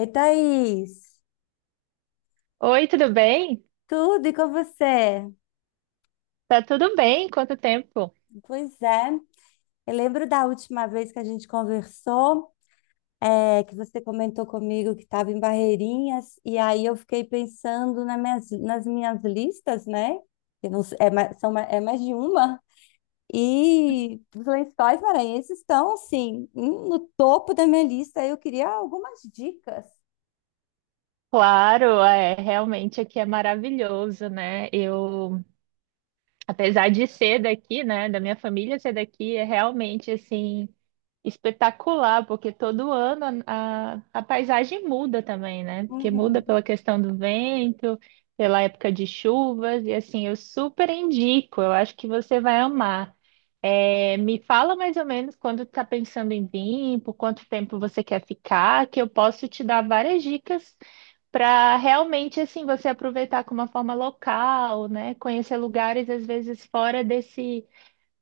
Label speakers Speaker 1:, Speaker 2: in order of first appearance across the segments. Speaker 1: Ei, Thaís,
Speaker 2: Oi, tudo bem?
Speaker 1: tudo e com você?
Speaker 2: Tá tudo bem? Quanto tempo?
Speaker 1: Pois é, eu lembro da última vez que a gente conversou, é, que você comentou comigo que estava em Barreirinhas, e aí eu fiquei pensando nas minhas listas, né? Que não s- é, mais- são, ma- é mais de uma, e os lençóis maranhenses estão, assim, no topo da minha lista, eu queria algumas dicas.
Speaker 2: Claro, é, realmente aqui é maravilhoso, né? Eu Apesar de ser daqui, né, da minha família ser daqui, é realmente assim espetacular, porque todo ano a paisagem muda também, né? Porque muda
Speaker 1: Uhum.
Speaker 2: pela questão do vento, pela época de chuvas, e assim, eu super indico, eu acho que você vai amar. É, me fala mais ou menos quando está pensando em vir, por quanto tempo você quer ficar, que eu posso te dar várias dicas para realmente assim você aproveitar com uma forma local, né? Conhecer lugares às vezes fora desse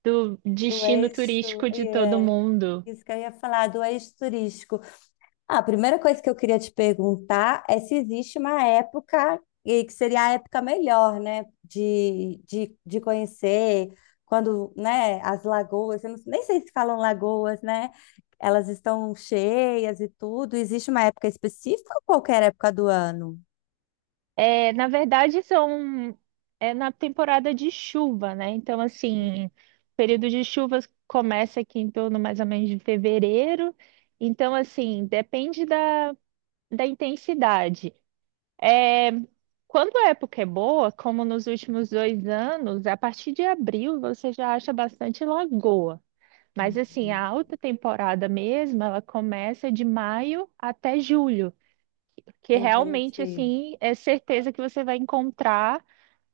Speaker 2: do
Speaker 1: Do
Speaker 2: destino
Speaker 1: eixo,
Speaker 2: turístico de todo
Speaker 1: é,
Speaker 2: mundo.
Speaker 1: isso que eu ia falar, do eixo turístico. Ah, a primeira coisa que eu queria te perguntar é se existe uma época e que seria a época melhor, né, de conhecer quando, né, as lagoas, eu nem sei se falam lagoas, né, elas estão cheias e tudo. Existe uma época específica ou qualquer época do ano?
Speaker 2: É, na verdade são é na temporada de chuva, né? Então assim, o período de chuvas começa aqui em torno mais ou menos de fevereiro. Então assim, depende da intensidade. Quando a época é boa, como nos últimos dois anos, a partir de abril você já acha bastante lagoa. Mas assim, a
Speaker 1: Hum,
Speaker 2: alta temporada mesmo, ela começa de maio até julho que realmente
Speaker 1: Entendi.
Speaker 2: assim é certeza que você vai encontrar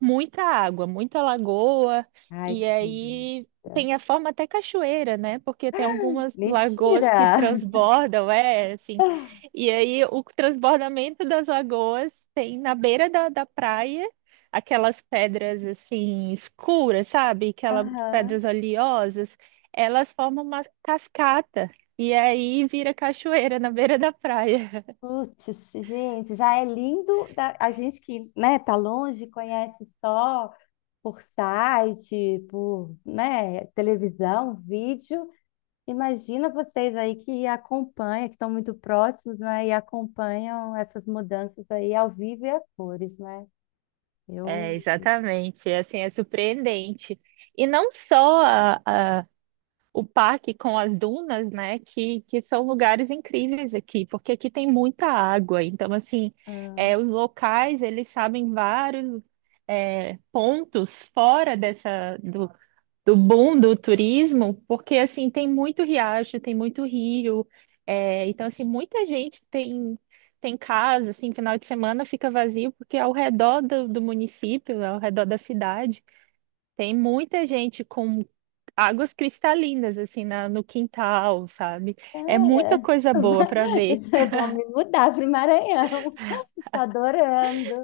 Speaker 2: muita água, muita lagoa,
Speaker 1: Ai,
Speaker 2: e
Speaker 1: que
Speaker 2: aí
Speaker 1: delícia.
Speaker 2: tem a forma até cachoeira, né? Porque tem algumas lagoas que
Speaker 1: Mentira!
Speaker 2: transbordam, é assim. E aí o transbordamento das lagoas tem na beira da praia aquelas pedras assim escuras, sabe? Aquelas
Speaker 1: Aham.
Speaker 2: pedras oleosas, elas formam uma cascata. E aí vira cachoeira na beira da praia.
Speaker 1: Putz, gente, já é lindo a gente que, né, tá longe, conhece só por site, por, né, televisão, vídeo. Imagina vocês aí que acompanham, que estão muito próximos, né, e acompanham essas mudanças aí ao vivo e a cores, né? Eu,
Speaker 2: É, exatamente. É, assim, é surpreendente. E não só o parque com as dunas, né, que são lugares incríveis aqui, porque aqui tem muita água. Então, assim,
Speaker 1: ah,
Speaker 2: é, os locais, eles sabem vários é, pontos fora dessa, do boom do turismo, porque assim tem muito riacho, tem muito rio, é, então assim muita gente tem casa, assim final de semana fica vazio porque ao redor do município, ao redor da cidade, tem muita gente com águas cristalinas assim no quintal, sabe? É muita
Speaker 1: cara,
Speaker 2: coisa boa para ver.
Speaker 1: eu vou me mudar para o Maranhão. Tô adorando.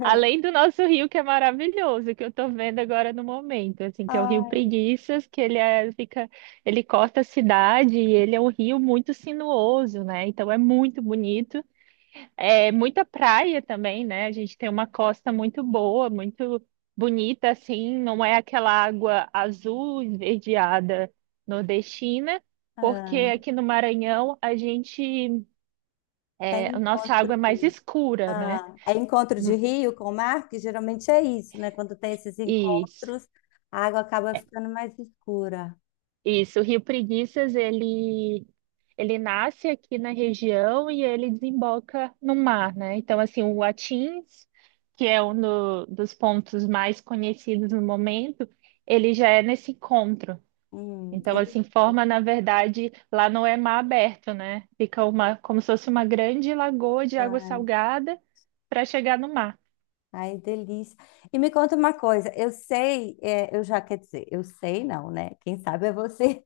Speaker 2: Além do nosso rio, que é maravilhoso, que eu tô vendo agora no momento, assim, que é o Rio
Speaker 1: Ai,
Speaker 2: Preguiças, que fica, ele corta a cidade e ele é um rio muito sinuoso, né? Então é muito bonito. É muita praia também, né? A gente tem uma costa muito boa, muito bonita, assim, não é aquela água azul esverdeada nordestina, porque
Speaker 1: ah,
Speaker 2: aqui no Maranhão a gente,
Speaker 1: tem
Speaker 2: é, a nossa
Speaker 1: encontro.
Speaker 2: água é mais escura, né?
Speaker 1: Ah, é encontro de
Speaker 2: Hum.
Speaker 1: rio com o mar, que geralmente é isso, né? Quando tem esses
Speaker 2: Isso.
Speaker 1: encontros, a água acaba ficando mais escura.
Speaker 2: Isso, o Rio Preguiças, ele nasce aqui na região e ele desemboca no mar, né? Então, assim, o Atins, que é um dos pontos mais conhecidos no momento, ele já é nesse encontro. Então,
Speaker 1: Interessante.
Speaker 2: assim, forma, na verdade, lá não é mar aberto, né? Fica uma, como se fosse uma grande lagoa de água salgada para chegar no mar.
Speaker 1: Ai, delícia. E me conta uma coisa, eu sei, é, eu já, quer dizer, eu sei não, né? Quem sabe é você.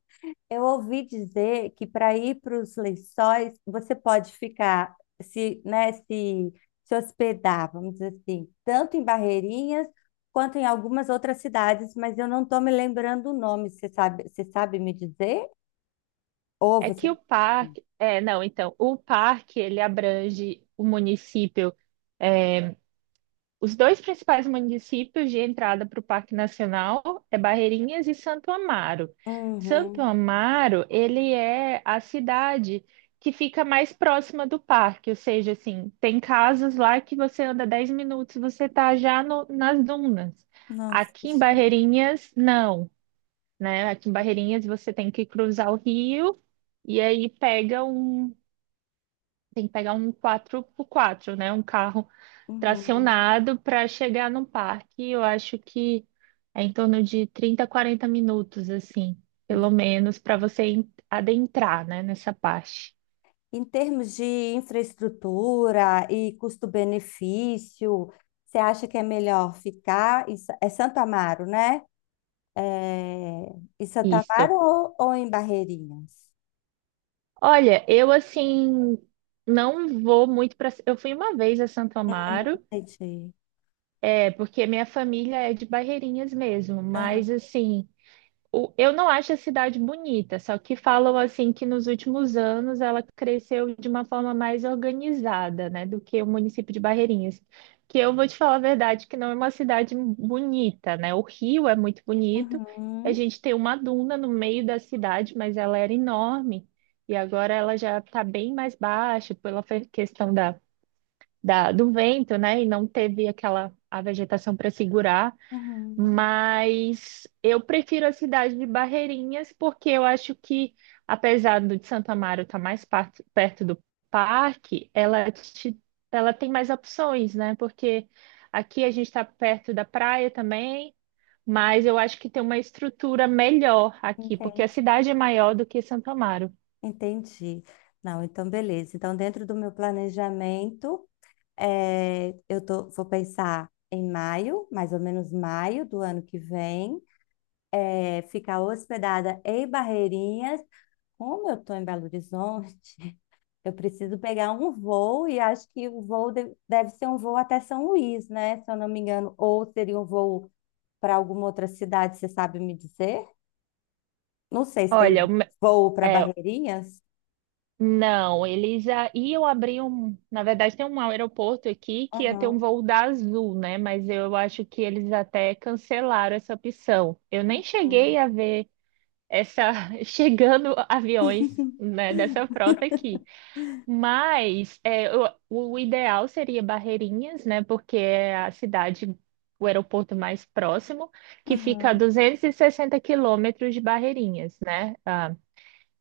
Speaker 1: Eu ouvi dizer que para ir para os lençóis, você pode ficar, se, né, se hospedar, vamos dizer assim, tanto em Barreirinhas quanto em algumas outras cidades, mas eu não estou me lembrando o nome. Você sabe me dizer? Ou
Speaker 2: É
Speaker 1: você.
Speaker 2: que o parque, é, não, então, o parque, ele abrange o município. Os dois principais municípios de entrada para o Parque Nacional é Barreirinhas e Santo Amaro. Santo
Speaker 1: Uhum.
Speaker 2: Amaro, ele é a cidade que fica mais próxima do parque, ou seja, assim, tem casas lá que você anda 10 minutos, você está já nas dunas.
Speaker 1: Nossa,
Speaker 2: Aqui em
Speaker 1: gente.
Speaker 2: Barreirinhas, não, né? Aqui em Barreirinhas você tem que cruzar o rio e aí tem que pegar um 4x4, né? Um carro
Speaker 1: Uhum.
Speaker 2: tracionado para chegar no parque, eu acho que é em torno de 30, 40 minutos, assim, pelo
Speaker 1: Ent-
Speaker 2: menos, para você adentrar, né, nessa parte.
Speaker 1: Em termos de infraestrutura e custo-benefício, você acha que é melhor ficar em, Santo Amaro, né? É, em Santo Amaro
Speaker 2: Isso.
Speaker 1: ou em Barreirinhas?
Speaker 2: Olha, eu assim não vou muito para. Eu fui uma vez a Santo Amaro,
Speaker 1: Entendi.
Speaker 2: é porque minha família é de Barreirinhas mesmo,
Speaker 1: Aham.
Speaker 2: mas assim, eu não acho a cidade bonita, só que falam assim que nos últimos anos ela cresceu de uma forma mais organizada, né, do que o município de Barreirinhas. Que eu vou te falar a verdade, que não é uma cidade bonita, né? O rio é muito bonito. A
Speaker 1: Uhum.
Speaker 2: gente tem uma duna no meio da cidade, mas ela era enorme e agora ela já está bem mais baixa pela questão do vento, né? E não teve aquela a vegetação para segurar.
Speaker 1: Uhum.
Speaker 2: Mas eu prefiro a cidade de Barreirinhas, porque eu acho que, apesar do de Santo Amaro estar perto do parque, ela tem mais opções, né? Porque aqui a gente está perto da praia também, mas eu acho que tem uma estrutura melhor aqui, porque a
Speaker 1: Entendi.
Speaker 2: cidade é maior do que Santo Amaro.
Speaker 1: Entendi. Não, então beleza. Então, dentro do meu planejamento, vou pensar em maio, mais ou menos maio do ano que vem. Ficar hospedada em Barreirinhas. Como eu estou em Belo Horizonte, eu preciso pegar um voo e acho que o voo deve ser um voo até São Luís, né? Se eu não me engano, ou seria um voo para alguma outra cidade, você sabe me dizer? Não sei se tem
Speaker 2: Olha,
Speaker 1: voo para
Speaker 2: é,
Speaker 1: Barreirinhas.
Speaker 2: não, eles já iam abrir um. Na verdade, tem um aeroporto aqui que ia ter um
Speaker 1: Aham,
Speaker 2: voo da Azul, né? Mas eu acho que eles até cancelaram essa opção. Eu nem cheguei
Speaker 1: aham,
Speaker 2: a ver essa chegando aviões, né, dessa frota aqui. Mas é, o ideal seria Barreirinhas, né? Porque é a cidade, o aeroporto mais próximo, que fica a
Speaker 1: aham,
Speaker 2: 260 quilômetros de Barreirinhas, né? Ah,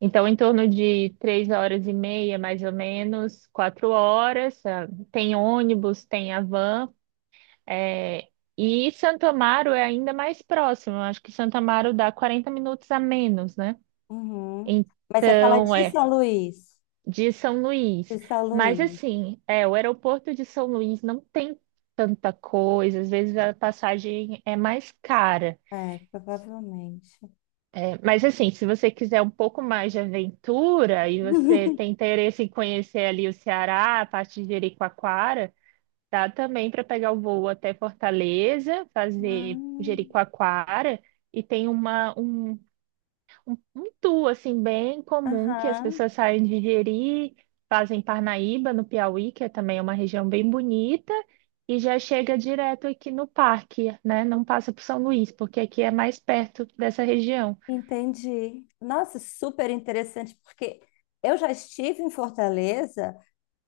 Speaker 2: então, em torno de três horas e meia, mais ou menos, quatro horas. Tem ônibus, tem a van. É, e Santo Amaro é ainda mais próximo. Eu Acho que Santo Amaro dá 40 minutos a menos, né?
Speaker 1: uhum. Mas você fala
Speaker 2: Então,
Speaker 1: de
Speaker 2: é
Speaker 1: São Luís.
Speaker 2: de São Luís.
Speaker 1: De São
Speaker 2: Mas,
Speaker 1: Luís.
Speaker 2: assim, é, o aeroporto de São Luís não tem tanta coisa. Às vezes a passagem é mais cara.
Speaker 1: É, provavelmente.
Speaker 2: Mas assim, se você quiser um pouco mais de aventura e você tem interesse em conhecer ali o Ceará, a parte de Jericoacoara, dá também para pegar o voo até Fortaleza,
Speaker 1: Ah,
Speaker 2: fazer Jericoacoara e tem uma um, um tour assim bem comum que as
Speaker 1: aham.
Speaker 2: pessoas saem de Jeri, fazem Parnaíba no Piauí, que é também uma região bem bonita. E já chega direto aqui no parque, né? Não passa por São Luís, porque aqui é mais perto dessa região.
Speaker 1: Entendi. Nossa, super interessante, porque eu já estive em Fortaleza,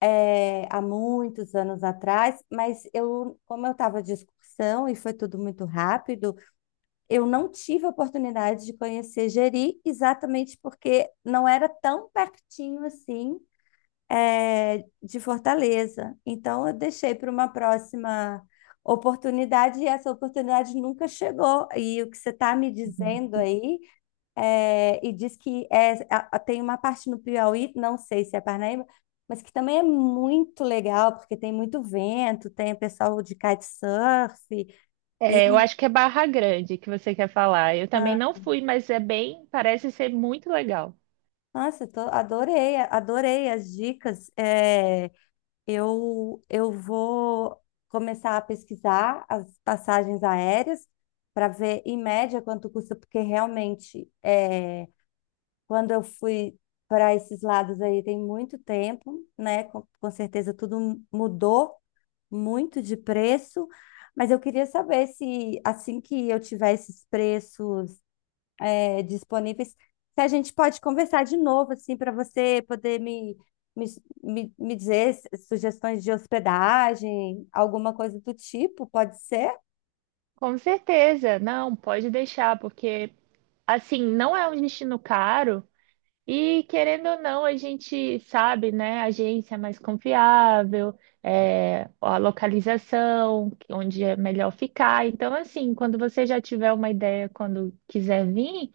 Speaker 1: eh, há muitos anos atrás, mas eu, como eu estava de excursão e foi tudo muito rápido, eu não tive a oportunidade de conhecer Jeri, exatamente porque não era tão pertinho assim, eh, de Fortaleza. Então, eu deixei para uma próxima oportunidade e essa oportunidade nunca chegou. E o que você está me dizendo aí é, e diz que é, tem uma parte no Piauí, não sei se é Parnaíba, mas que também é muito legal, porque tem muito vento, tem o pessoal de kitesurf. E,
Speaker 2: É, eu acho que é Barra Grande que você quer falar. Eu também
Speaker 1: ah,
Speaker 2: não fui, mas é bem, parece ser muito legal.
Speaker 1: nossa, adorei, adorei as dicas. É, eu vou começar a pesquisar as passagens aéreas para ver em média quanto custa, porque realmente. Quando eu fui para esses lados aí, tem muito tempo, né? Com certeza tudo mudou muito de preço, mas eu queria saber se assim que eu tiver esses preços disponíveis, se a gente pode conversar de novo, assim, para você poder me, me dizer sugestões de hospedagem, alguma coisa do tipo, pode ser?
Speaker 2: Com certeza, não, pode deixar, porque assim, não é um destino caro. E querendo ou não, a gente sabe, né? A agência é mais confiável, é, a localização, onde é melhor ficar. Então, assim, quando você já tiver uma ideia, quando quiser vir,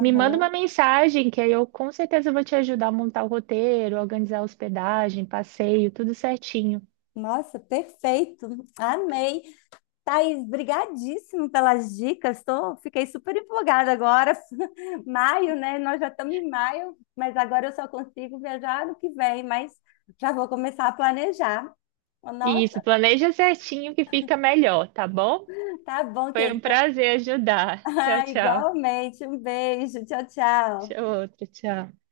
Speaker 2: me manda uma mensagem, que aí eu com certeza vou te ajudar a montar o roteiro, organizar a hospedagem, passeio, tudo certinho.
Speaker 1: Nossa, perfeito. Amei. Thaís, brigadíssimo pelas dicas. Fiquei super empolgada agora. Maio, né? Nós já estamos em maio, mas agora eu só consigo viajar no que vem, mas já vou começar a planejar.
Speaker 2: Isso,
Speaker 1: Nossa,
Speaker 2: planeja certinho que fica melhor, tá bom?
Speaker 1: tá bom,
Speaker 2: Foi um
Speaker 1: querida.
Speaker 2: prazer ajudar. Tchau, tchau.
Speaker 1: Igualmente. Um beijo. Tchau, tchau.
Speaker 2: Tchau, outro, tchau.